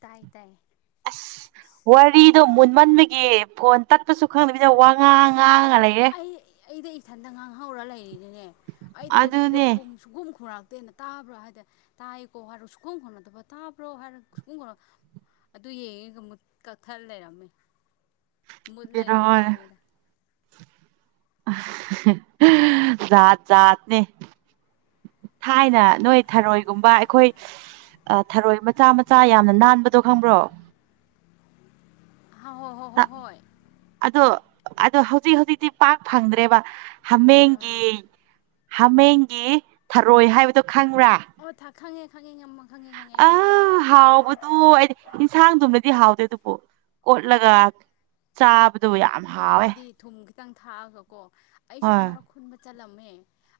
ꯇꯥꯏ ꯇꯥꯏ ꯑꯁ ꯑꯁ ꯋꯥꯔꯤꯗꯨ ꯃꯟꯕꯒꯤ ꯐꯣꯟ ꯇꯠꯄꯁꯨ ꯈꯪꯗꯕꯤꯗ ꯋꯥ ꯉꯥꯡ ꯉꯥꯡꯉ ꯂꯩꯔꯦ ꯑꯩ ꯑꯩꯗ ꯏꯊꯟꯇ ꯉꯥꯡꯍꯧꯔ ꯂꯩꯔꯤꯅꯤꯅꯦ ꯑꯩꯗꯤ ꯀꯔꯤ ꯏꯔꯧ ꯑꯗꯨꯅꯦ ꯁꯨꯒꯨꯝ ꯈꯔꯥꯛ ꯇꯦꯅ ꯇꯥꯕ꯭ꯔꯣ ꯍꯥꯏꯗꯤ ꯇꯥꯏꯀꯣ ꯍꯥꯏꯔꯣ ꯁꯨꯈꯝ ꯈꯣꯠꯅꯗꯕ ꯇꯥꯕ꯭ꯔꯣ ꯍꯥꯏꯔꯣ ꯁꯨꯈꯣ ꯈ ꯑꯗꯨ ꯌꯦꯡꯉꯤꯒ ꯑꯃꯨ ꯀꯛꯊꯠ ꯂꯩꯔꯝꯃꯤ ꯃꯗ ꯂꯩ ꯔꯝꯃꯣꯅꯦꯗ ꯠ ꯠꯅꯦ ꯊꯥꯏꯅ ꯅꯣꯏ ꯊꯔꯣꯏꯒꯨꯝꯕ ꯑꯩꯈꯣꯏ ꯊꯔꯣꯏ ꯃꯆꯥ ꯃꯆꯥ ꯌꯥꯝꯅ ꯅꯥꯟꯕꯗꯣ ꯈꯪꯕ꯭ꯔꯣ ꯑ ꯍꯣꯏ ꯍ ꯍꯣ ꯍꯣꯏ ꯑꯗꯣ ꯑꯗꯣ ꯍꯧꯖꯤꯛ ꯍꯧꯖꯤꯛꯇꯤ ꯄꯥꯛ ꯐꯪꯗ꯭ꯔꯦꯕ ꯍꯥꯃꯦꯡꯒꯤ ꯑꯥ ꯍꯥꯃꯦꯡꯒꯤ ꯊꯔꯣꯏ ꯍꯥꯏꯕꯗ ꯑꯣ ꯊꯥꯉꯦ ꯑ ꯍꯥꯎꯕꯗꯨ ꯑꯩꯗꯤ ꯌꯦꯟꯁꯥꯡꯗꯨꯃꯗꯤ ꯍꯥꯎꯗꯣꯏ ꯑꯗꯨꯕꯨ ꯑꯣꯣꯠꯂꯒ ꯆꯥꯕꯗꯨꯕꯨ ꯌꯥꯝ ꯍꯥꯎꯋꯦ ꯑꯩꯕꯨꯗꯤ ꯊꯨꯝ ꯈꯤꯇꯪ ꯊꯥꯛꯑꯒ ꯀꯣ ꯑꯩꯁꯨ ꯍꯣꯏ ꯑꯃꯨꯔꯛ ꯈꯨꯨꯟꯕ ꯆꯠꯂꯝ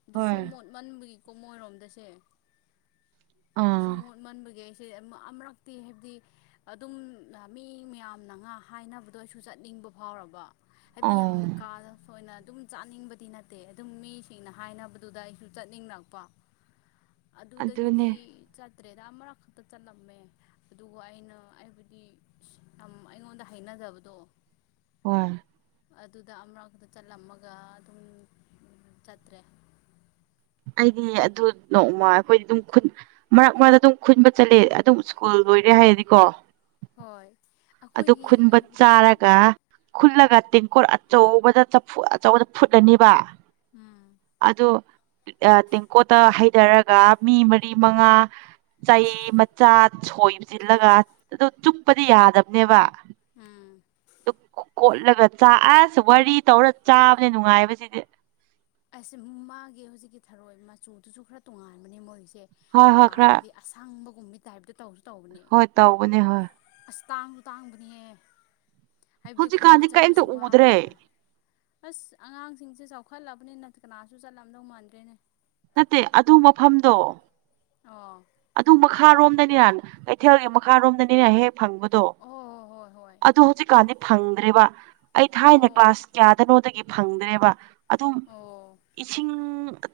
ꯑꯗꯨꯁꯨ ꯍꯣꯏ ꯃꯣꯠꯃꯟꯕꯒꯤꯀꯣ ꯃꯣꯏꯔꯣꯝꯗꯁꯦ ꯑꯁꯤꯁ ꯑꯥ ꯃꯣꯠ ꯃꯟꯕꯒꯦ ꯁ ꯑꯃꯨꯔꯛꯇꯤ ꯍꯥꯏꯕꯗꯤ ꯑꯗꯨꯝ ꯃꯤ ꯃꯌꯥꯝꯅ ꯉꯥ ꯍꯥꯏꯅꯕꯗꯣ ꯑꯩꯁꯨ ꯆꯠꯅꯤꯡ ꯇꯨꯝꯕ ꯐꯥꯎꯔꯕ ꯍꯥꯏꯕꯗꯤ ꯌꯥꯝ ꯑꯣ ꯀꯥ ꯑꯣꯏꯅ ꯑꯗꯨꯝ ꯆꯥꯅꯤꯡꯕꯗꯤ ꯅꯠꯇꯦ ꯑꯗꯨꯝ ꯃꯤꯁꯤꯡꯅ ꯍꯥꯏꯅꯕꯗꯨꯗ ꯑꯩꯁꯨ ꯆꯠꯅꯤꯡꯉꯛꯄ ꯑꯗꯨꯅꯦ ꯑꯗꯨꯗꯒꯤꯗꯤ ꯆ ꯇꯔꯦꯗ ꯑꯃꯛ ꯈꯛꯇ ꯆꯠꯂꯝꯃꯦ ꯑꯗꯨꯒ ꯑꯩꯅ ꯑꯩꯕꯨꯗꯤ ꯑꯩꯉꯣꯟꯗ ꯍꯩꯅꯖ ꯖꯕꯗꯣ ꯍ ꯑꯗꯨꯗ ꯑꯃꯨꯔꯛꯇ ꯆꯠꯂꯝꯃꯒ ꯑꯗꯨꯝ ꯆꯠꯇ꯭ꯔꯦ ꯑꯩꯗꯤ ꯑꯗꯨ ꯅꯣꯡꯃ ꯑꯩꯈꯣꯏꯗꯤ ꯑꯗꯨꯝ ꯃꯔꯛ ꯃꯔꯛꯇ ꯑꯗꯨꯝ ꯈꯨꯟꯕ ꯆꯠꯂꯦ ꯑꯗꯨꯝ ꯁ꯭ꯀꯨꯜ ꯂꯣꯏꯔꯦ ꯀ ꯍꯥꯏꯗꯤꯀꯣ ꯍꯣꯏ ꯑꯗꯨ ꯑꯩꯈꯣꯏꯒꯤ ꯈꯨꯟꯕ ꯍꯥꯏꯕꯗꯤ ꯆꯥꯔꯒ ꯈꯨꯜꯂꯒ ꯇꯦꯡꯀꯣꯠ ꯑꯆꯧꯕꯗ ꯆꯐꯨ ꯑꯆꯧꯕꯗ ꯐꯨꯠꯂꯅꯤꯕ ꯎꯝ ꯑꯗꯨ ꯇꯦꯡꯀꯣꯠꯇ ꯍꯩꯊꯔꯒ ꯃꯤ ꯃꯔꯤ ꯃꯉꯥ ꯆꯩ ꯃꯆꯥ ꯁꯣꯏꯕ ꯆꯜꯂꯒ ꯑꯗꯨ ꯆꯨꯞꯄꯗꯤ ꯌꯥꯗꯕꯅꯦꯕ ꯎꯝ ꯑꯗꯨ ꯀꯣꯠꯂꯒ ꯆꯥꯛ ꯑꯁ ꯋꯥꯔꯤ ꯇꯧꯔ ꯆꯥꯕꯅꯦ ꯅꯨꯡꯉꯥꯏꯕꯁꯤꯗꯤ ꯑꯩꯁꯦ ꯃꯥꯒꯤ ꯍꯧꯖꯤꯛꯀꯤ ꯊꯔꯣꯏ ꯃꯆꯨꯗꯨꯁꯨ ꯈꯔ ꯇꯣꯉꯥꯟꯕꯅꯦ ꯃꯣꯏꯁꯦ ꯁꯦ ꯍꯣꯏ ꯍꯣꯏ ꯈꯔ ꯍꯥꯏꯕꯗꯤ ꯑꯁꯥꯡꯕꯒꯨꯝꯕ ꯇꯥꯏꯞꯇ ꯇꯧ ꯍꯣꯏ ꯇꯧꯕꯅꯦ ꯍꯣꯏ ꯇꯥꯡꯁꯨ ꯇꯥꯡꯕꯅꯤꯌꯦ ꯍꯥꯏꯕꯗꯤ ꯈꯨꯟꯕ ꯍꯧꯖꯤꯛꯀꯥꯟꯗꯤ ꯀꯔꯤꯝꯇ ꯆꯠꯄꯁꯨ ꯎꯗ꯭ꯔꯦ ꯋꯥꯕꯅꯤꯅ ꯑꯁ ꯑꯉꯥꯡꯁꯤꯡꯁꯦ ꯆꯥꯎꯈꯠꯂꯕ ꯑꯗꯨꯕꯅꯤꯅ ꯀꯅꯥꯁꯨ ꯆꯠꯂꯝꯑꯗꯧ ꯃꯥꯟꯗ꯭ꯔꯦꯅꯦ ꯅꯠꯇꯦ ꯑꯗꯨ ꯃꯐꯝꯗꯣ ꯑꯣ [inaudible] ꯑꯗꯨ ꯃꯈꯥꯔꯣꯝꯗꯅꯤꯅ ꯀꯩꯊꯦꯜꯒꯤ ꯃꯈꯥꯔꯣꯝꯗꯅꯤꯅ ꯍꯦꯛ ꯐꯪꯕꯗꯣ ꯑꯣ ꯍꯣꯏ ꯍꯣꯏ ꯑꯗꯨ ꯍꯧꯖꯤꯛꯀꯥꯟꯗꯤ ꯐꯪꯗ꯭ꯔꯦꯕ ꯑꯩ ꯍꯣꯏ ꯊꯥꯏꯅ ꯑꯣ ꯀ꯭ꯂꯥꯁ ꯀꯌꯥꯗꯅꯣꯗꯒꯤ ꯐꯪꯗ꯭ꯔꯦꯕ ꯑꯗꯨꯝ ꯑꯣ ꯑꯣ ꯏꯁꯤꯡ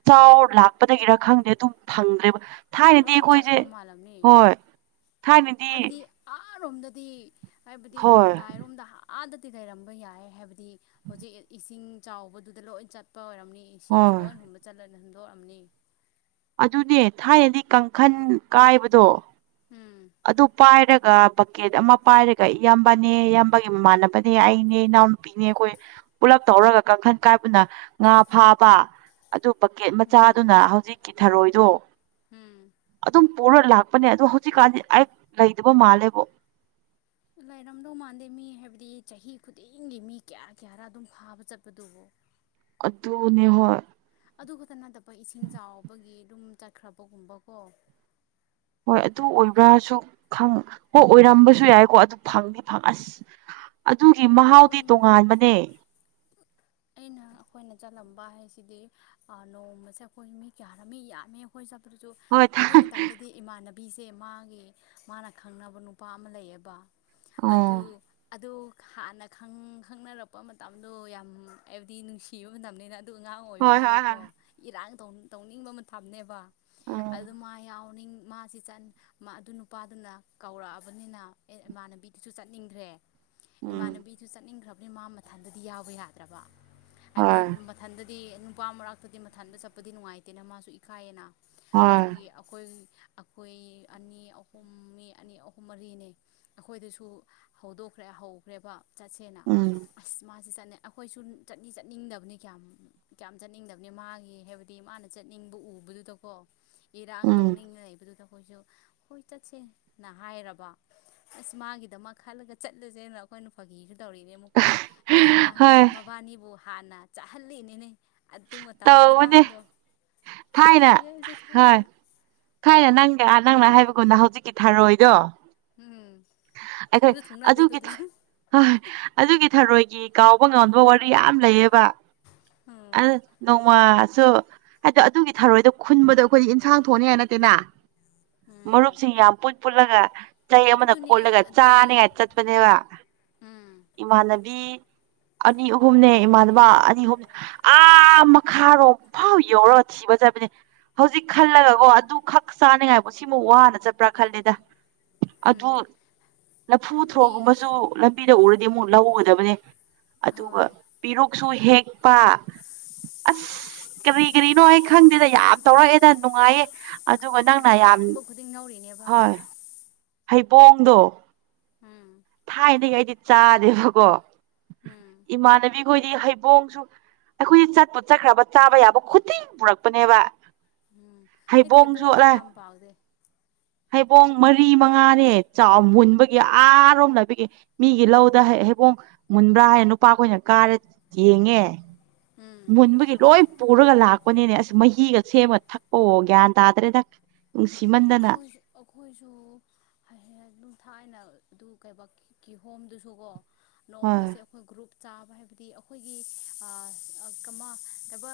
ꯆꯥꯎꯔ ꯂꯥꯛꯄꯗꯒꯤꯔ ꯈꯪꯗꯦ ꯑꯗꯨꯝ ꯐꯪꯗ꯭ꯔꯦꯕ ꯊꯥꯏꯅ ꯆꯥꯛꯈ꯭ꯔ ꯃꯥꯜꯂꯝꯅꯤ ꯊꯥꯏꯅꯗꯤ ꯍꯥꯏꯕꯗꯤ ꯑꯔꯣꯝꯗꯗꯤ ꯍꯥꯏꯕꯗꯤ ꯍꯣꯏ ꯃꯇꯥꯏꯔꯣꯝꯗ ꯑꯥꯗꯗꯤ ꯂꯩꯔꯝꯕ ꯌꯥꯏ ꯍꯥꯏꯕꯗꯤ ꯍꯧꯖꯤꯛ ꯏꯁꯤꯡ ꯆꯥꯎꯕꯗꯨꯗ ꯂꯣꯏꯅ ꯆꯠꯄ ꯑꯣꯏꯔꯝꯅꯤ ꯁꯤꯡꯅ ꯍꯣꯏ ꯂꯣꯏ ꯍ ꯆ ꯍꯨꯗꯣꯛꯑꯅꯤ ꯑꯗꯨꯅꯦ ꯊꯥꯏꯅꯗꯤ ꯀꯥꯡꯈꯟ ꯀꯥꯏꯕꯗꯣ ꯎꯝ ꯑꯗꯨ ꯄꯥꯏꯔꯒ ꯕꯛꯀꯦꯠ ꯑꯃ ꯄꯥꯏꯔꯒ ꯏꯌꯥꯝꯕꯅꯦ ꯏꯌꯥꯝꯕꯒꯤ ꯃꯃꯥꯟꯅꯕꯅꯦ ꯑꯩꯅꯦ ꯏꯅꯥꯎꯅꯨꯄꯤꯅꯦ ꯑꯩꯈꯣꯏ ꯄꯨꯜꯂꯞ ꯇꯧꯔꯒ ꯀꯥꯡꯈꯟ ꯀꯥꯏꯕꯅ ꯉꯥ ꯐꯥꯕ ꯑꯗꯨ ꯄꯛꯀꯦꯠ ꯎꯝ ꯃꯆꯥꯗꯨꯅ ꯍꯧꯖꯤꯛꯀꯤ ꯊꯔꯣꯏꯗꯣ ꯎꯝ ꯑꯗꯨꯝ ꯄꯨꯔ ꯂꯥꯛꯄꯅꯦ ꯑꯗꯣ ꯍꯧꯖꯤꯛꯀꯥꯟꯗꯤ ꯑꯩ ꯂꯩꯗꯕ ꯃꯥꯜꯂꯦꯕꯣ ꯂꯩꯔꯝꯗꯧ ꯃꯥꯟꯗꯦ ꯃꯤ ꯍꯥꯏꯕꯗꯤ ꯆꯍꯤ ꯈꯨꯗꯤꯡꯒꯤ ꯃꯤ ꯀꯌꯥ ꯀꯌꯥꯔ ꯑꯗꯨꯝ ꯐꯥꯕ ꯆꯠꯄꯗꯨꯕꯨ ꯑꯗꯨꯅꯦ ꯍꯣꯏ ꯑꯗꯨ ꯈꯛꯇ ꯅꯠꯇꯕ ꯏꯁꯤꯡ ꯆꯥꯎꯕꯒꯤ ꯑꯗꯨꯝ ꯆꯠꯈ꯭ꯔꯕꯒꯨꯝꯕꯀꯣ ꯍꯣꯏ ꯑꯗꯨ ꯑꯣꯏꯕ꯭ꯔꯥꯁꯨꯪ ꯍꯣꯏ ꯑꯣꯏꯔꯝꯕꯁꯨ ꯌꯥꯏꯀꯣ ꯑꯗꯨ ꯐꯪꯗꯤ ꯐꯪ ꯑꯁ ꯑꯗꯨꯒꯤ ꯃꯍꯥꯎꯗꯤ ꯑꯩꯈꯣꯏ ꯇꯣꯉꯥꯟꯕꯅꯦ ꯑꯩꯅ ꯑꯩꯈꯣꯏꯅ ꯆꯠꯂꯝꯕ ꯍꯥꯏꯁꯤꯗꯤ ꯅꯣꯡꯃꯁꯦ ꯑꯩꯈꯣꯏ ꯃꯤ ꯀꯌꯥꯔꯝꯃꯤ ꯌꯥꯝꯃꯤ ꯑꯩꯈꯣꯏ ꯆꯠ ꯑꯗꯨꯁꯨ ꯍꯣꯏ ꯑꯗꯨ ꯊꯥꯏ ꯃꯇꯝꯗꯗꯤ ꯏꯃꯥꯟꯅꯕ ꯕꯤꯁꯦ ꯃꯥꯒꯤ ꯃꯥꯅ ꯈꯪꯅꯕ ꯅꯨꯄꯥ ꯑꯃ ꯂꯩꯌꯦꯕ ꯑꯣ ꯑꯗꯨ ꯑ ꯍꯥꯟꯅ ꯈꯪꯅꯔꯛꯄ ꯃꯇꯝꯗꯣ ꯌꯥꯝ ꯍꯥꯏꯕꯗꯤ ꯅꯨꯡꯁꯤꯕ ꯃꯇꯝꯅꯤꯅ ꯑꯗꯨ ꯑꯉꯥꯡ ꯍꯣꯏ ꯍꯣꯏ ꯑꯣꯏꯕꯅꯤꯅꯀꯣ ꯍꯣꯏ ꯏꯔꯥꯡ ꯇꯧꯅꯤꯡꯕ ꯃꯇꯝꯅꯦꯕ ꯎꯝ ꯑꯗꯨ ꯃꯥ ꯌꯥꯎ ꯃꯅꯤꯡ ꯃꯥꯁꯤ ꯑꯗꯨ ꯅꯨꯄꯥꯗꯨꯅ ꯀꯧꯔꯛꯑꯕꯅꯤꯅ ꯑꯦ ꯏꯃꯥꯟꯅꯕꯤꯗꯨꯁꯨ ꯆꯠꯅꯤꯡꯈ꯭ꯔꯦ ꯎꯝ ꯏꯃꯥꯟꯅꯕꯤꯗꯨ ꯆꯠꯅꯤꯡꯈ꯭ꯔꯕꯅꯤ ꯃꯥ ꯃꯊꯟꯗꯗꯤ ꯌꯥꯎꯕ ꯌꯥꯗ꯭ꯔꯕ ꯍꯥꯏꯕꯗꯤ ꯍꯣꯏ ꯃꯊꯟꯗ ꯇ ꯅꯨꯄꯥ ꯃꯔꯥꯛꯇꯗꯤ ꯃꯊꯟꯗ ꯆꯠꯄꯗꯤ ꯅꯨꯡꯉꯥꯏꯇꯦꯅ ꯃꯥꯁꯨ ꯏꯈꯥꯏꯌꯦꯅ ꯍꯣꯏ ꯑꯗꯨꯒꯤ ꯑꯩꯈꯣꯏ ꯑꯩꯈꯣꯏ ꯑꯅꯤ ꯑꯍꯨꯝ ꯃꯤ ꯑꯅꯤ ꯑꯍꯨꯝ ꯃꯔꯤꯅꯤ ꯑꯩꯈꯣꯏꯗꯁꯨ ꯍꯧꯗꯣꯛꯈ꯭ꯔꯦ ꯍꯧ ꯈ꯭ꯔꯦꯕ ꯆꯠꯁꯦꯅ ꯎꯝ ꯑꯁ ꯃꯥꯁꯦ ꯆꯠꯅ ꯑꯩꯈꯣꯏꯁꯨ ꯆꯠꯅꯤ ꯆꯠꯅꯤꯡꯗꯕꯅꯤ ꯀꯌꯥꯝ ꯀꯌꯥꯝ ꯆꯠꯅꯤꯡꯗꯕꯅꯤ ꯃꯥꯒꯤ ꯍꯥꯏꯕꯗꯤ ꯃꯥꯅ ꯆꯠꯅꯤꯡꯕ ꯎ ꯎꯕꯗꯨꯗꯀꯣ ꯏꯔꯥꯡ ꯎꯝ ꯇꯧꯅꯤꯡꯅ ꯂꯩꯕꯗꯨꯗꯣ ꯑꯩꯈꯣꯏꯁꯨ ꯍꯣꯏ ꯆꯠꯁꯦꯅ ꯍꯥꯏꯔꯕ ꯑꯁ ꯃꯥꯒꯤꯗꯃꯛ ꯈꯜꯂꯒ ꯆꯠꯂꯨꯁꯦꯅ ꯑꯩꯈꯣꯏꯅ ꯐꯥꯒꯤꯒ ꯇꯧꯔꯤꯅꯦ ꯑꯃꯨꯛꯀꯣ ꯑꯩꯁꯦ ꯍꯣꯏ ꯃꯕꯥꯅꯤꯕꯨ ꯍꯥꯟꯅ ꯆꯥꯍꯜꯂꯤꯅꯤꯅꯦ ꯑꯗꯨ ꯃꯇꯝꯗ ꯇꯧꯕꯅꯦ ꯏꯔꯥꯡꯗꯣ ꯀꯥꯏꯖꯩꯌꯦ ꯍꯧꯁꯦ ꯈꯜꯂꯒ ꯈꯥꯏꯅ ꯅꯪꯒ ꯅꯪꯅ ꯍꯥꯏꯕꯒꯨꯝꯅ ꯍꯧꯖꯤꯛꯀꯤ ꯊꯥꯔꯣꯏꯗꯣ ꯎꯝ ꯑꯩꯈꯣꯏ ꯊꯨꯡꯁꯨ ꯊꯨꯡꯅꯗꯦ ꯑꯗꯨꯒꯤ ꯑꯗꯨꯗꯨꯁꯨ ꯍꯣꯏ ꯑꯗꯨꯒꯤ ꯊꯔꯣꯏ ꯒꯤ ꯀꯥꯎꯕ ꯉꯕ ꯋꯥꯔꯤ ꯌꯥꯝ ꯂꯩꯌꯦꯕ ꯎꯝ ꯑ ꯅꯣꯡꯃꯁꯨ ꯍꯥꯏꯗꯣ ꯑꯗꯨꯒꯤ ꯊꯔꯣꯏꯗꯣ ꯈꯨꯟꯕꯗꯣ ꯑꯩꯈꯣꯏꯗꯤ ꯏꯟꯁꯥꯡ ꯊ ꯊꯣꯛꯅꯤ ꯍꯥꯏ ꯅꯠꯇꯦ ꯅ ꯎꯝ ꯃꯔꯨꯞꯁꯤꯡ ꯌꯥꯝ ꯄꯨꯠ ꯄꯨꯠꯂꯒ ꯆꯩ ꯑꯃꯅ ꯑꯗꯨꯅꯦ ꯀꯣꯜꯂꯒ ꯑꯗꯨꯒꯤ ꯆꯥꯅꯤꯉꯥꯏ ꯆꯠꯄꯅꯦꯕ ꯎꯝ ꯏꯃꯥꯟꯅꯕꯤ ꯑꯅꯤ ꯑꯍꯨꯝꯅꯦ ꯏꯃꯥꯟꯅꯕ ꯑꯅꯤ ꯑꯍꯨꯝꯅꯦ ꯑꯥ ꯃꯈꯥꯔꯣꯝ ꯐꯥꯎ ꯌꯧꯔꯒ ꯊꯤꯕ ꯖꯕꯅꯦ ꯍꯧꯖꯤꯛ ꯈꯜꯂꯒꯀꯣ ꯑꯗꯨ ꯈꯛ ꯆꯥꯅꯤꯡꯉꯥꯏꯕ ꯁꯤꯃ ꯋꯥꯅ ꯆꯠꯄ꯭ꯔꯥ ꯈꯜꯂꯦꯗ ꯑꯗꯨ ꯎꯝ ꯂꯐꯨ ꯍꯥꯏꯕꯗꯤ ꯊ꯭ꯔꯣꯒꯨꯝꯕꯁꯨ ꯂꯝꯕꯤꯗ ꯎꯔꯗꯤ ꯑꯃꯨꯛ ꯂꯧꯒꯗꯕꯅꯦ ꯑꯗꯨꯒ ꯍꯣꯏ ꯄꯤꯔꯨꯛꯁꯨ ꯍꯦꯛꯄ ꯑꯁ ꯀꯔꯤ ꯀꯔꯤꯅꯣ ꯑꯩ ꯈꯪꯗꯦꯗ ꯌꯥꯝ ꯇꯧꯔꯛꯑꯦꯗ ꯅꯨꯡꯉꯥꯏꯌꯦ ꯑꯗꯨꯒ ꯑꯩꯈꯣꯏꯁꯦ ꯅꯪꯅ ꯌꯥꯝ ꯑꯐꯪꯕ ꯈꯨꯗꯤꯡ ꯉꯧꯔꯤꯅꯦꯕ ꯍꯣꯏ ꯍꯩꯕꯣꯡꯗꯣ ꯎꯝ ꯊꯥꯏꯅꯗꯒꯤ ꯑꯩꯗꯤ ꯆꯥꯗꯦꯕꯀꯣ ꯎꯝ ꯏꯃꯥꯟꯅꯕꯤ ꯑꯩꯈꯣꯏꯗꯤ ꯍꯩꯕꯣꯡꯁꯨ ꯑꯩꯈꯣꯏꯗꯤ ꯆꯠꯄꯨ ꯆꯠꯈ꯭ꯔꯕ ꯆꯥꯕ ꯌꯥꯕ ꯈꯨꯗꯤꯡ ꯄꯨꯔꯛꯄꯅꯦꯕ ꯎꯝ ꯑꯩ ꯍꯩꯕꯣꯡꯁꯨ ꯊꯩꯕꯣꯡꯗꯤ ꯑꯂꯥꯏ ꯀꯌꯥꯝ ꯄꯥꯎꯗꯦ ꯍꯩꯕꯣꯡ ꯃꯔꯤ ꯃꯉꯥꯅꯦ ꯆꯥꯎ ꯃꯨꯟꯕꯒꯤ ꯑꯥꯔꯣꯝ ꯕꯤꯒꯤ ꯃꯤꯒꯤ ꯂꯧꯗ ꯍꯩꯕꯣꯡ ꯃꯨꯟꯕ꯭ꯔꯥ ꯍꯥꯏꯅ ꯅꯨꯄꯥꯈꯣꯏꯅ ꯀꯥꯔ ꯌꯦꯡꯉꯦ ꯎꯝ ꯃꯨꯟꯕꯒꯤ ꯂꯣꯏ ꯄꯨꯔꯒ ꯂꯥꯛꯄꯅꯤꯅꯦ ꯑꯁ ꯃꯍꯤꯒ ꯁꯦꯝꯃ ꯊꯛꯄꯑꯣ ꯒ꯭ꯌꯥꯟ ꯇꯥꯗ꯭ꯔꯦꯗ ꯅꯨꯡꯁꯤꯃꯟꯗꯅ ꯑꯩꯈꯣꯏ ꯑꯩꯈꯣꯏꯁꯨ ꯑꯗꯨꯝ ꯊꯥꯏꯅ ꯑꯗꯨ ꯀꯩꯕꯥꯛꯀꯤ ꯍꯣꯝꯗꯨꯁꯨꯀꯣ ꯍꯣꯏ ꯅꯣꯡꯃꯁꯦ ꯑꯩꯈꯣꯏ ꯒ꯭ꯔꯨꯞ ꯆꯥꯕ ꯍꯥꯏꯕꯗꯤ ꯑꯩꯈꯣꯏꯒꯤ ꯀꯃꯕ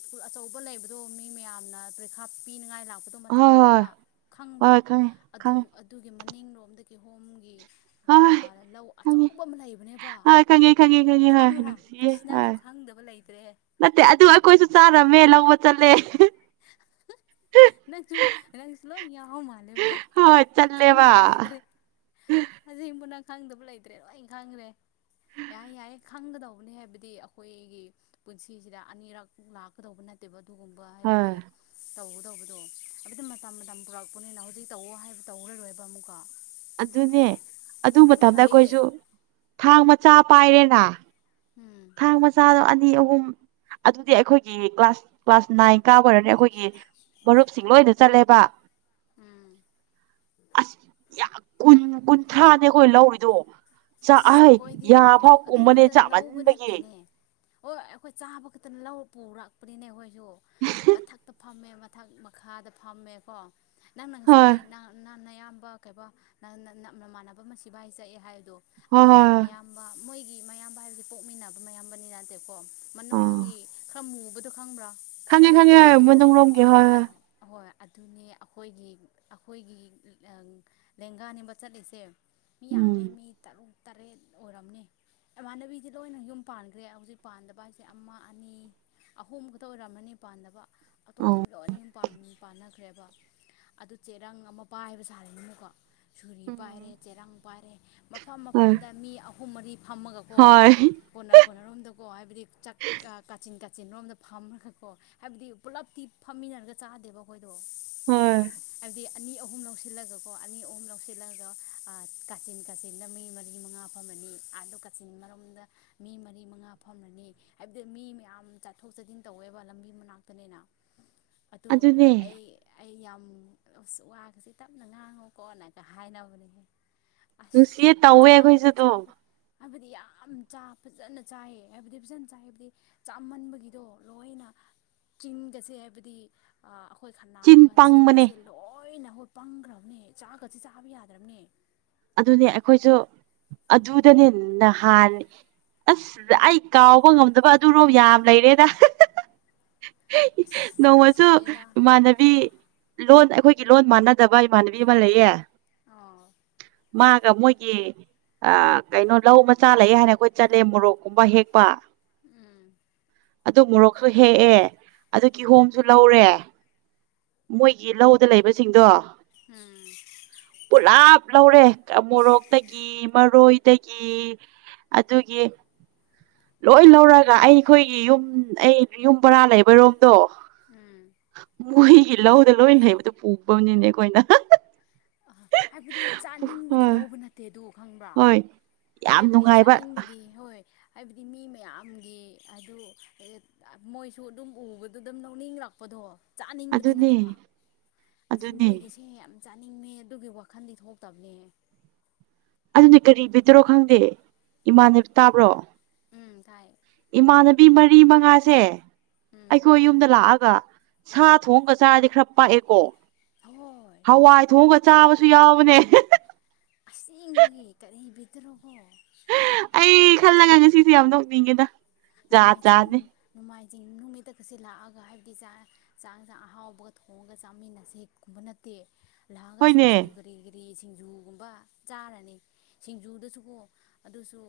ꯁ꯭ꯀꯨꯜ ꯑꯆꯧꯕ ꯂꯩꯕꯗ ꯑꯗꯣ ꯃꯤ ꯃꯌꯥꯝꯅ ꯄꯔꯤꯈꯥ ꯄꯤꯅꯤꯡꯉꯥꯏ ꯂꯥꯛꯄ ꯍꯣꯏ ꯍꯣꯏ ꯊꯛꯂꯣꯝꯗ ꯈꯪꯕ꯭ꯔꯥ ꯍꯣꯏ ꯈꯪꯉꯦ ꯑꯗꯨ ꯈꯪꯉꯦ ꯑꯗꯨꯒꯤ ꯃꯅꯤꯡꯂꯣꯝꯗꯒꯤ ꯍꯣꯝꯒꯤ ꯍꯣꯏ ꯈꯪꯉꯦ ꯑꯆꯧꯕ ꯑꯃ ꯂꯩꯕꯅꯦꯕ ꯍꯣꯏ ꯈꯪꯉꯦ ꯈꯪꯉꯦ ꯈꯪꯉꯦ ꯍꯣꯏ ꯈꯪꯕ꯭ꯔꯥ ꯅꯨꯡꯁꯤꯌꯦ ꯑꯁ ꯅꯪꯁꯨ ꯍꯣꯏ ꯈꯪꯗꯕ ꯂꯩꯇ꯭ꯔꯦ ꯅꯠꯇꯦ ꯑꯗꯨ ꯑꯩꯈꯣꯏꯁꯨ ꯆꯥꯔꯝꯃꯦ ꯂꯧꯕ ꯆꯠꯂꯦ [unintelligible] ꯅꯪꯆꯨ ꯅꯒꯁꯂꯣ ꯌꯥꯎ ꯃꯥꯂꯦꯕꯣ ꯍꯣꯏ ꯆꯠꯂꯦꯕ ꯈꯪꯗꯕꯂꯏꯇ꯭ꯔꯦ ꯑꯁꯤꯕꯨꯅ ꯈꯪꯗꯕ ꯂꯩꯇ꯭ꯔꯦ ꯂꯣꯏ ꯈꯪꯈ꯭ꯔꯦ ꯌꯥꯏ ꯌꯥꯏ ꯈꯪꯒꯗꯧꯕꯅꯤ ꯍꯥꯏꯕꯗꯤ ꯑꯩꯈꯣꯏꯒꯤ ꯄꯨꯟꯁꯤꯁꯤꯗ ꯑꯅꯤꯔꯛ ꯂꯥꯛꯀꯗꯧꯕ ꯅꯠꯇꯦ ꯅꯠꯇꯦꯕ ꯑꯗꯨꯒꯨꯝꯕ ꯍꯣꯏ ꯍꯥꯏꯕꯗꯤ ꯇꯧ ꯇꯧꯕꯗꯣ ꯑꯗꯨꯕꯗꯤ ꯃꯇꯝ ꯃꯇꯝ ꯄꯨꯔꯛꯄꯅꯤꯅ ꯍꯧꯖꯤꯛ ꯇꯧ ꯍꯥꯏꯕ ꯇꯧꯔꯔꯣꯏꯕ ꯑꯃꯨꯛꯀ ꯑꯗꯨꯅꯦ ꯑꯗꯨ ꯃꯇꯝꯗ ꯑꯩꯈꯣꯏꯁꯨ ꯊꯥꯡ ꯃꯆꯥ ꯄꯥꯏꯔꯦꯅ ꯎꯝ ꯊꯥꯡ ꯃꯆꯥꯗꯣ ꯑꯅꯤ ꯑꯍꯨꯝ ꯑꯗꯨꯗꯤ ꯑꯩꯈꯣꯏꯒꯤ ꯀ꯭ꯂꯥꯁ ꯀ꯭ꯂꯥꯁ ꯅꯥꯏꯟ ꯀꯥ ꯑꯣꯏꯔꯅꯤ ꯑꯩꯈꯣꯏꯒꯤ ꯃꯔꯨꯞꯁꯤꯡ ꯂꯣꯏꯅ ꯆꯠꯂꯦꯕ ꯎꯝ ꯑꯁ ꯀꯨꯟ ꯀꯨꯟꯊ꯭ꯔꯥꯅꯦ ꯑꯩꯈꯣꯏ ꯂꯧꯔꯤꯗꯣ ꯆꯑ ꯑꯁ ꯌꯥ ꯐꯥꯎ ꯀꯃꯅꯦ ꯆ ꯑ ꯅꯦ ꯑꯣ ꯑꯩꯈꯣꯏ ꯆꯥꯕ ꯈꯛꯇ ꯂꯧ ꯄꯨꯔꯛꯄꯅꯤꯅꯦ ꯑꯩꯈꯣꯏꯁꯨ ꯃꯊꯛꯇ ꯐꯝꯃꯦ ꯃꯊꯛ ꯃꯈꯥꯗ ꯐꯝꯃꯦꯀꯣ ꯅꯪ ꯅꯪ ꯁꯥꯏ ꯍꯣꯏ ꯀꯩꯕ ꯀꯩꯕ ꯅ ꯅ ꯅ ꯅꯃꯥꯟꯅꯕꯃ ꯁꯤꯕꯥꯢ [unintelligible] ꯍꯥꯢꯕꯗꯣ ꯍꯣꯏ ꯍꯣꯏ ꯑꯗꯨꯒꯤ ꯍꯣꯏ ꯃꯌꯥꯝꯕ ꯃꯣꯢ ꯑꯩꯒꯤ ꯃꯌꯥꯝꯕ ꯍꯥꯏꯕꯗꯤ ꯄꯣꯛꯃꯤꯟꯅꯕ ꯃꯌꯥꯝꯕꯅꯤ ꯅꯠꯇꯦꯀꯣ ꯑꯥ ꯃꯅꯨꯡꯒꯤ ꯈꯔ ꯃꯨꯕꯗꯣ ꯈꯪꯕ꯭ꯔꯥ ꯈꯪꯉꯦ ꯃꯅꯨꯡꯗ ꯈꯪꯉꯦ ꯍꯥꯏꯔ ꯂꯩꯕꯗꯣ ꯅ ꯂꯣꯝꯒꯤ ꯍꯣꯏ ꯍꯣꯏ ꯍꯣꯏ ꯑꯗꯨꯅꯦ ꯑꯩꯈꯣꯏꯒꯤ ꯑꯩꯈꯣꯏꯒꯤ ꯂꯦꯡꯒꯥꯅꯦꯕ ꯆꯠꯂꯤꯁꯦ ꯃꯤ ꯎꯝ ꯌꯥꯝꯃꯦ ꯃꯤ ꯇꯔꯨꯛ ꯇꯔꯦꯠ ꯑꯣꯏꯔꯝꯅꯦ ꯏꯃꯥꯟꯅꯕꯤꯁꯦ ꯂꯣꯏꯅ ꯌꯨꯝ ꯄꯥꯟꯈ꯭ꯔꯦ ꯍꯧꯖꯤꯛ ꯄꯥꯟꯗꯕ ꯍꯥꯏꯁꯦ ꯑꯃ ꯑꯅꯤ ꯑꯍꯣꯡꯕꯛꯇ ꯑꯣꯏꯔꯝꯃꯅꯤ ꯄꯥꯟꯗꯅꯕ ꯑꯣ ꯑꯇꯣꯞꯄꯗꯤ ꯂꯣꯏꯅ ꯄꯥꯟꯅꯈ꯭ꯔꯦꯕ ꯑꯗꯨ ꯆꯦꯔꯪ ꯑꯃ ꯄꯥꯏ ꯍꯥꯏꯕ ꯁꯥꯔꯅꯤꯅꯀꯣ ꯁꯨꯔꯤ ꯄꯥꯏꯔꯦ ꯎꯝ ꯆꯦꯔꯪ ꯄꯥꯏꯔꯦ ꯃꯐꯝ ꯍꯣꯏ ꯃꯐꯝꯗ ꯃꯤ ꯑꯍꯨꯝ ꯃꯔꯤ ꯐꯝꯃꯒꯀꯣ ꯍꯣꯏ ꯀꯣꯟꯅꯔ ꯈꯣꯅꯔꯣꯝꯗꯀꯣ ꯍꯥꯏꯕꯗꯤ ꯆꯥꯛ ꯀꯥꯆꯤꯟ ꯀꯤꯟ ꯆꯦꯂꯣꯝꯗ ꯐꯝꯃꯔꯒꯀꯣ ꯍꯥꯏꯕꯗꯤ ꯄꯨꯂꯞꯇꯤ ꯐꯝꯃꯤꯟꯅꯔꯒ ꯆꯥꯗꯦꯕ ꯑꯩꯈꯣꯏ ꯍꯣꯏ ꯑꯗꯨꯗꯤ ꯑꯅꯤ ꯑꯍꯨꯝ ꯂꯧꯁꯤꯜꯂꯒꯀꯣ ꯑꯅꯤ ꯑꯍꯨꯝ ꯂꯧꯁꯤꯜꯂꯒ ꯀꯥꯆꯤꯟ ꯀꯥꯆꯤꯟ ꯃꯤ ꯃꯔꯤ ꯃꯉꯥ ꯐꯝꯃꯅꯤ ꯑꯥꯗ ꯀꯥꯆꯤꯟ ꯃꯔꯣꯝꯗ ꯃꯤ ꯃꯔꯤ ꯃꯉꯥ ꯐꯝꯃꯅꯤ ꯍꯥꯏꯕꯗꯤ ꯃꯤ ꯃꯌꯥꯝ ꯆꯠꯊꯣꯛ ꯆꯠꯁꯤꯟ ꯇꯧꯋꯦꯕ ꯂꯝꯕꯤ ꯃꯅꯥꯛꯇꯅꯤꯅ ꯑꯗꯨ ꯑꯗꯨꯅꯦ ꯑꯩ ꯑꯩ ꯌꯥꯝ ꯋꯥꯒꯁꯤ ꯇꯞꯅ ꯉꯥꯡꯉꯨꯀꯣꯅꯒ ꯍꯥꯏꯅꯕꯅꯤꯍ ꯅꯨꯡꯁꯤꯌꯦ ꯇꯧꯋꯦ ꯑꯩꯈꯣꯏꯁꯨꯗꯣ ꯍꯥꯏꯕꯗꯤ ꯌꯥꯝ ꯆ ꯐꯖꯅ ꯆꯥꯏꯌꯦ ꯍꯥꯏꯕꯗꯤ ꯐꯖꯅ ꯆꯥꯏ ꯍꯥꯏꯕꯗꯤ ꯆꯥꯃꯟꯕꯒꯤꯗꯣ ꯂꯣꯏꯅ ꯆꯤꯟꯒꯁꯦ ꯍꯥꯏꯕꯗꯤ ꯑꯩꯈꯣꯏ ꯆꯤꯟ ꯈꯅꯥꯎꯒ ꯄꯪꯕꯅꯦ ꯆꯤꯟꯒꯁꯦ ꯂꯣꯏꯅ ꯑꯩꯈꯣꯏ ꯄꯪꯈ꯭ꯔꯕꯅꯦ ꯆꯥꯒꯁꯦ ꯆꯥꯕ ꯌꯥꯗ꯭ꯔꯕꯅꯦ ꯑꯗꯨꯅꯦ ꯑꯩꯈꯣꯏꯁꯨ ꯑꯗꯨꯗꯅꯦ ꯅꯍꯥꯟ ꯑꯁ ꯑꯩ ꯀꯥꯎꯕ ꯉꯝꯗꯕ ꯑꯗꯨꯔꯣꯝ ꯌꯥꯝ ꯂꯩꯔꯦꯗ ꯑꯁ ꯅꯣꯡꯃꯁꯨ ꯅꯨꯡꯁꯤꯌꯦꯗ ꯏꯃꯥꯟꯅꯕꯤ ꯂꯣꯟ ꯑꯩꯈꯣꯏꯒꯤ ꯂꯣꯟ ꯃꯥꯟꯅꯗꯕ ꯏꯃꯥꯟꯅꯕꯤ ꯑꯃ ꯂꯩꯌꯦ ꯑ ꯃꯥꯒ ꯃꯣꯏꯒꯤ ꯑ ꯀꯩꯅꯣ ꯂꯧ ꯃꯆꯥ ꯂꯩꯑꯦ ꯍꯥꯏꯅ ꯑꯩꯈꯣꯏ ꯆꯠꯂꯦ ꯃꯣꯔꯣꯛꯀꯨꯝꯕ ꯍꯦꯛꯄ ꯎꯝ ꯑꯗꯨ ꯃꯣꯔꯣꯛꯁꯨ ꯍꯦꯛꯑꯦ ꯑꯗꯨ ꯀꯤꯍꯣꯝꯁꯨ ꯂꯧꯔꯦ ꯃꯣꯏꯒꯤ ꯂꯧꯗ ꯂꯩꯕꯁꯤꯡꯗꯣ ꯎꯝ ꯄꯨꯂꯥꯞ ꯂꯧꯔꯦ ꯃꯣꯔꯣꯛꯇꯒꯤ ꯃꯔꯣꯏꯗꯒꯤ ꯑꯗꯨꯒꯤ ꯂꯣꯏ ꯂꯧꯔꯒ ꯑꯩꯈꯣꯏꯒꯤ ꯌꯨꯝ ꯑꯩ ꯌꯨꯝ ꯕꯔꯥ ꯂꯩꯕꯔꯣꯝꯗꯣ ꯎꯝ ꯏ ꯂꯧꯗ ꯂꯣꯏꯅ ꯍꯩꯕꯗꯨꯣ ꯄꯨꯕꯅꯤꯅꯦ ꯑꯩꯈꯣꯏꯅ ꯍꯥꯏꯕꯗꯤ ꯆꯥꯅꯤꯡꯕꯒꯤ ꯍꯣꯏ ꯂꯧꯕ ꯅꯠꯇꯦ ꯑꯗꯨ ꯈꯪꯕ꯭ꯔꯥ ꯍꯣꯏ ꯌꯥꯝ ꯍꯥꯏꯕꯗꯤ ꯅꯨꯡꯉꯥꯏꯕ ꯆꯥꯅꯤꯡꯕꯒꯤ ꯍꯣꯏ ꯍꯥꯏꯕꯗꯤ ꯃꯤ ꯃꯌꯥꯝꯒꯤ ꯑꯗꯨ ꯃꯣꯏꯁꯨ ꯑꯗꯨꯝ ꯎꯕꯗ ꯑꯗꯨꯝ ꯂꯧꯅꯤꯡꯂꯛꯄꯗꯣ ꯆꯥꯅꯤꯡꯕꯗꯤ ꯑꯗꯨꯅꯦ ꯅꯠꯇꯕ ꯑꯗꯨ ꯑꯗꯨꯅꯦ ꯃꯣꯏꯒꯤꯁꯦ ꯌꯥꯝ ꯆꯥꯅꯤꯡꯃꯦ ꯑꯗꯨꯒꯤ ꯋꯥꯈꯟꯗꯤ ꯊꯣꯛꯇꯕꯅꯦ ꯑꯗꯨꯅꯦ ꯀꯔꯤ ꯄꯤꯗ꯭ꯔꯣ ꯈꯪꯗꯦ ꯏꯃꯥꯟ ꯇꯥꯕ꯭ꯔꯣ ꯎꯝ ꯇꯥꯏ ꯏꯃꯥꯟꯅꯕꯤ ꯃꯔꯤ ꯃꯉꯥꯁꯦ ꯎꯝ ꯑꯩꯈꯣꯏ ꯌꯨꯝꯗ ꯂꯥꯛꯑꯒ ꯁꯥ ꯊꯣꯡꯑꯉꯒ ꯆꯥꯔꯗꯤ ꯈꯔ ꯄꯥꯛꯑꯦꯀꯣ ꯍꯣꯏ ꯍꯋꯥꯏ ꯊꯣꯡꯉꯒ ꯆꯥꯕꯁꯨ ꯌꯥꯎꯕꯅꯦ ꯑꯁꯦꯡꯕꯒꯤ ꯀꯔꯤꯕꯤꯗ꯭ꯔꯣꯕꯣ ꯑꯩ ꯈꯜꯂꯒ ꯉꯁꯤꯁꯦ ꯌꯥꯝ ꯅꯣꯛꯅꯤꯡꯉꯦꯗ ꯖꯥꯠ ꯅꯣꯡꯃꯥꯏꯖꯤꯡ ꯖꯥꯠꯅꯦ ꯅꯣꯡꯃꯥꯏꯖꯤꯡ ꯅꯨꯣꯡꯃꯤ ꯍꯟꯗꯛꯀꯁꯦ ꯂꯥꯛꯑꯒ ꯍꯥꯏꯕꯗꯤ ꯆꯥꯛ ꯆꯥꯛꯁꯥꯛ ꯑꯍꯥꯎꯕꯒ ꯊꯣꯡꯉꯒ ꯆꯥꯃꯤꯟꯅꯁꯦꯒꯨꯝꯕ ꯅꯠꯇꯦ ꯂꯥꯛꯑꯒ ꯍꯣꯏꯅꯦ ꯁꯤꯡꯖꯨ ꯀꯔꯤ ꯀꯔꯤ ꯁꯤꯡꯖꯨꯒꯨꯝꯕ ꯆꯥꯔꯅꯤ ꯁꯤꯡꯖꯨꯗꯁꯨꯀꯣ ꯑꯗꯨꯁꯨ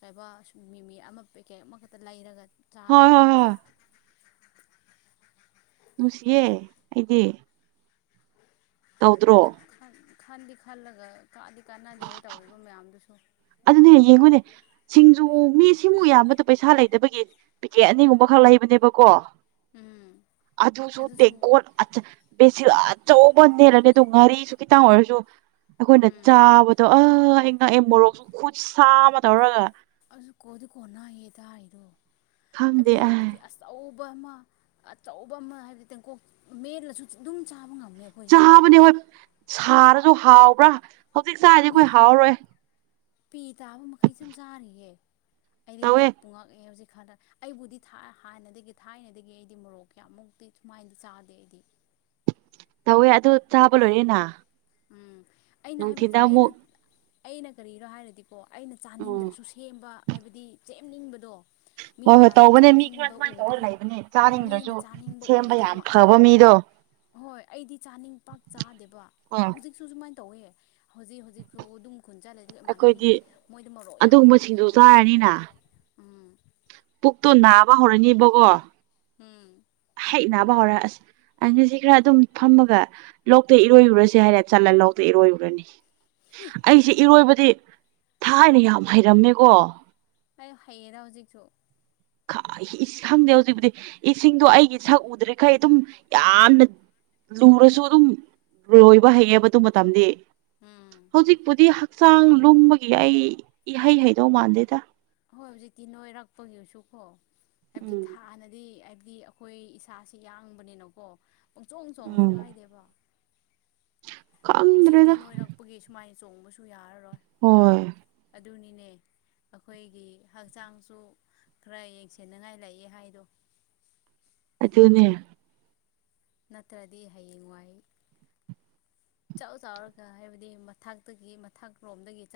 ꯀꯩꯕ ꯃꯤꯃꯤ ꯑꯃ ꯄꯦꯛꯀꯦ ꯑꯃꯈꯛꯇ ꯂꯩꯔꯒ ꯍꯣꯏ ꯆꯥꯗꯣꯏꯅꯦ ꯍꯣꯏ ꯑꯗꯨꯁꯨ ꯍꯣꯏ ꯅꯨꯡꯁꯤ ꯌꯦꯦ ꯑꯩꯗꯤ ꯍꯥꯎꯗ꯭ꯔꯣ ꯈꯟꯗꯤ ꯈꯜꯂꯒ ꯀꯥꯗꯤ ꯀꯥꯟꯅꯗꯦꯍꯦ ꯇꯧꯔꯤꯕ ꯃꯌꯥꯝꯗꯨꯁꯨ ꯑꯗꯨꯅꯦ ꯌꯦꯡꯉꯨꯅꯦ ꯁꯤꯡꯖꯨ ꯃꯤ ꯁꯤꯃꯨꯛ ꯌꯥꯝꯕꯗꯣ ꯄꯩꯁꯥ ꯂꯩꯗꯕꯒꯤ ꯄꯤꯀꯦꯠ ꯑꯅꯤꯒꯨꯝꯕꯈꯛ ꯂꯩꯕꯅꯦꯕꯀꯣ ꯎꯝ ꯑꯗꯨ ꯑꯗꯨꯁꯨ ꯇ ꯀꯣꯁꯤ ꯑꯆꯧꯕ ꯅꯦꯜꯂꯅꯤ ꯑꯗꯨ ꯉꯥꯔꯤꯁꯨ ꯈꯤꯇꯪ ꯑꯣꯏꯔꯁꯨ ꯑꯩꯈꯣꯏꯅ ꯎꯝ ꯆꯥꯕꯗꯣ ꯑ ꯅꯪ ꯑꯦ ꯃꯣꯔꯣꯛꯁꯨ ꯈꯨꯠ ꯁꯥ ꯑꯃ ꯇꯧꯔꯒ ꯑꯗꯨ ꯀꯣꯗꯤ ꯀꯣꯅꯅꯥꯌꯦ ꯇꯔꯤꯗꯣ ꯈꯪꯗꯦ ꯍꯥꯏꯕꯗꯤ ꯑꯥꯏ ꯍꯥꯏꯕꯗꯤ ꯑꯁ ꯑꯆꯧꯕ ꯑꯃ ꯑꯆꯧꯕ ꯑꯃ ꯍꯥꯏꯕꯗꯤ ꯇꯦꯡꯀꯣꯛ ꯃꯦꯜꯂꯁꯨ ꯑꯗꯨꯝ ꯆꯥꯕ ꯉꯝꯝꯕ ꯆꯥꯕꯅꯦ ꯍꯣꯏ ꯁꯥꯔꯁꯨ ꯍꯥꯎꯕ꯭ꯔꯥ ꯍꯧꯖꯤꯛ ꯆꯥꯔꯤꯗꯤ ꯑꯩꯈꯣꯏ ꯃꯤꯠ ꯍꯥꯎꯔꯣꯏ ꯄꯤ ꯇꯥꯕ ꯃꯈꯩ ꯁꯨꯝ ꯆꯥꯔꯤꯌꯦꯦ ꯑꯩꯔꯤꯡ ꯇꯧꯋꯦ ꯉꯍꯥꯛ ꯄꯨꯡꯉꯛꯑꯦ ꯍꯧꯖꯤꯛ ꯈꯂꯦ ꯑꯩꯕꯨꯗꯤ ꯍꯥꯟꯅꯗꯒꯤ ꯊꯥꯏꯅꯗꯒꯤ ꯑꯩꯗꯤ ꯃꯣꯔꯣꯛ ꯀꯌꯥꯃꯨꯛꯇꯤ ꯁꯨꯃꯥꯏꯅꯗꯤ ꯆꯥꯗꯦ ꯑꯩꯗꯤ ꯇꯧꯋꯦ ꯑꯗꯨ ꯆꯥꯕ ꯂꯣꯏꯔꯦꯅ ꯎꯝ ꯑꯩꯅ ꯍꯥꯏꯕ ꯅꯨꯡꯊꯤꯟꯗ ꯑꯩꯅ ꯑꯃꯨꯛ ꯑꯩꯅ ꯀꯔꯤꯔꯣ ꯍꯥꯏꯔꯗꯤꯀꯣ ꯑꯩꯅ ꯎꯝ ꯆꯥꯅꯤꯡꯗ꯭ꯔꯁꯨ ꯁꯦꯝꯕ ꯍꯥꯏꯕꯗꯤ ꯆ ꯁꯦꯝꯅꯤꯡꯕꯗꯣ ꯃꯤ ꯍꯣꯏ ꯍꯣꯏ ꯃꯌꯥꯝꯅ ꯇꯧꯕꯅꯦ ꯃꯤ ꯈꯔ ꯆꯥꯅꯤꯡꯕ ꯑꯗꯨꯃꯥꯏꯅ ꯇꯧꯔ ꯎꯕꯗꯨꯗ ꯂꯩꯕꯅꯦ ꯍꯣꯏ ꯆꯥꯅꯤꯡꯗ꯭ꯔꯁꯨ ꯃꯤꯅ ꯆꯥꯅꯤꯡꯕ ꯁꯦꯝꯕ ꯌꯥꯝ ꯎꯔꯗꯤꯀꯣ ꯑꯩ ꯐꯕ ꯃꯤꯗꯣ ꯍꯣꯏ ꯑꯩꯗꯤ ꯆꯥꯅꯤꯡ ꯄꯥꯛ ꯆꯥꯗꯦꯕ ꯑꯣ ꯍꯧꯖꯤꯛꯁꯨ ꯁꯨꯃꯥꯏꯅ ꯇꯧꯋꯦ ꯍꯧꯖꯤꯛ ꯍꯧꯖꯤꯛꯐꯥꯎ ꯑꯗꯨꯝ ꯈꯨꯟ ꯆꯜꯂꯦꯗ ꯏꯃꯥꯟꯅꯕꯤꯗꯤ ꯑꯩꯈꯣꯏꯗꯤ ꯃꯣꯏꯗ ꯃꯣꯔꯣꯛ ꯌꯥꯝ ꯄꯥꯝꯃꯦꯕ ꯎꯝ ꯄꯨ ꯕꯥ ꯍꯧꯔꯅꯤ ꯏꯕꯀꯣ ꯎꯝ ꯍꯦꯛ ꯅꯥꯕ ꯍꯧꯔꯛꯑꯁ ꯑ ꯉꯁꯤ ꯈꯔ ꯑꯗꯨꯝ ꯐꯝꯃꯒ ꯂꯣꯛꯇ ꯏꯔꯣꯏꯔꯨꯔꯁꯤꯦ ꯍꯥꯏꯔꯦ ꯆꯠꯂ ꯂꯧꯗ ꯏꯔꯣꯏꯔꯨꯔꯅꯤ ꯑꯩꯁꯦ ꯏꯔꯣꯏꯕꯗꯤ ꯊꯥꯏꯅ ꯌꯥꯝ ꯍꯩꯔꯝꯃꯦꯀꯣ ꯑꯩ ꯍꯩꯌꯦꯗ ꯍꯧꯖꯤꯛꯁꯨ ꯈꯪꯗꯦ ꯍꯧꯖꯤꯛꯄꯨꯗꯤ ꯏꯁꯤꯡꯗꯣ ꯑꯩꯒꯤ ꯁꯛ ꯎꯗ꯭ꯔꯤꯈꯩ ꯑꯗꯨꯝ ꯌꯥꯝꯅ ꯂꯨꯔꯁꯨ ꯑꯗꯨꯝ ꯂꯣꯏꯕ ꯍꯩꯌꯦꯕ ꯑꯗꯨ ꯃꯇꯝꯗꯤ ꯎꯝ ꯍꯧꯖꯤꯛꯄꯨꯗꯤ ꯍꯛꯆꯥꯡ ꯂꯨꯝꯕꯒꯤ ꯑꯩ ꯏꯍꯩ ꯍꯩꯗꯧ ꯃꯥꯟꯗꯦꯗ ꯍꯣꯏ ꯍꯧꯖꯤꯛꯇꯤ ꯅꯣꯏꯔꯛꯄꯒꯤꯁꯨꯀꯣ ꯍꯥꯏꯕꯗꯤ ꯎꯝ ꯍꯥꯟꯅꯗꯤ ꯍꯥꯏꯗꯤ ꯑꯩꯈꯣꯏ ꯏꯁꯥꯁꯤ ꯌꯥꯡꯕꯅꯤꯅꯀꯣ ꯆꯣꯡ ꯎꯝ ꯆꯣꯡꯉꯁꯨ ꯀꯥꯏꯗꯦꯕ ꯍꯧꯖꯤꯛꯇꯤ ꯈꯪꯗ꯭ꯔꯦꯗ ꯅꯣꯏꯔꯛꯄꯒꯤ ꯁꯨꯃꯥꯏꯅ ꯆꯣꯡꯕꯁꯨ ꯌꯥꯔꯔꯣꯏ ꯍꯣꯏ ꯑꯗꯨꯨꯅꯤꯅꯦ ꯑꯩꯈꯣꯏꯒꯤ ꯍꯛꯆꯥꯡꯁꯨ ꯈꯔ ꯌꯦꯡꯁꯟꯅꯤꯉꯥꯏ ꯂꯩꯥꯛꯑꯦ ꯍꯥꯏꯗꯣ [inaudible] ꯑꯗꯨꯅꯦ ꯅꯠꯇ꯭ꯔꯗꯤ ꯍꯌꯦꯡꯋꯥꯏ ꯆꯥꯎꯥꯛ ꯆꯥꯎꯔꯒ ꯍꯥꯏꯕꯗꯤ ꯃꯊꯇꯒꯤ ꯃꯊꯛꯂꯣꯝꯗꯒꯤ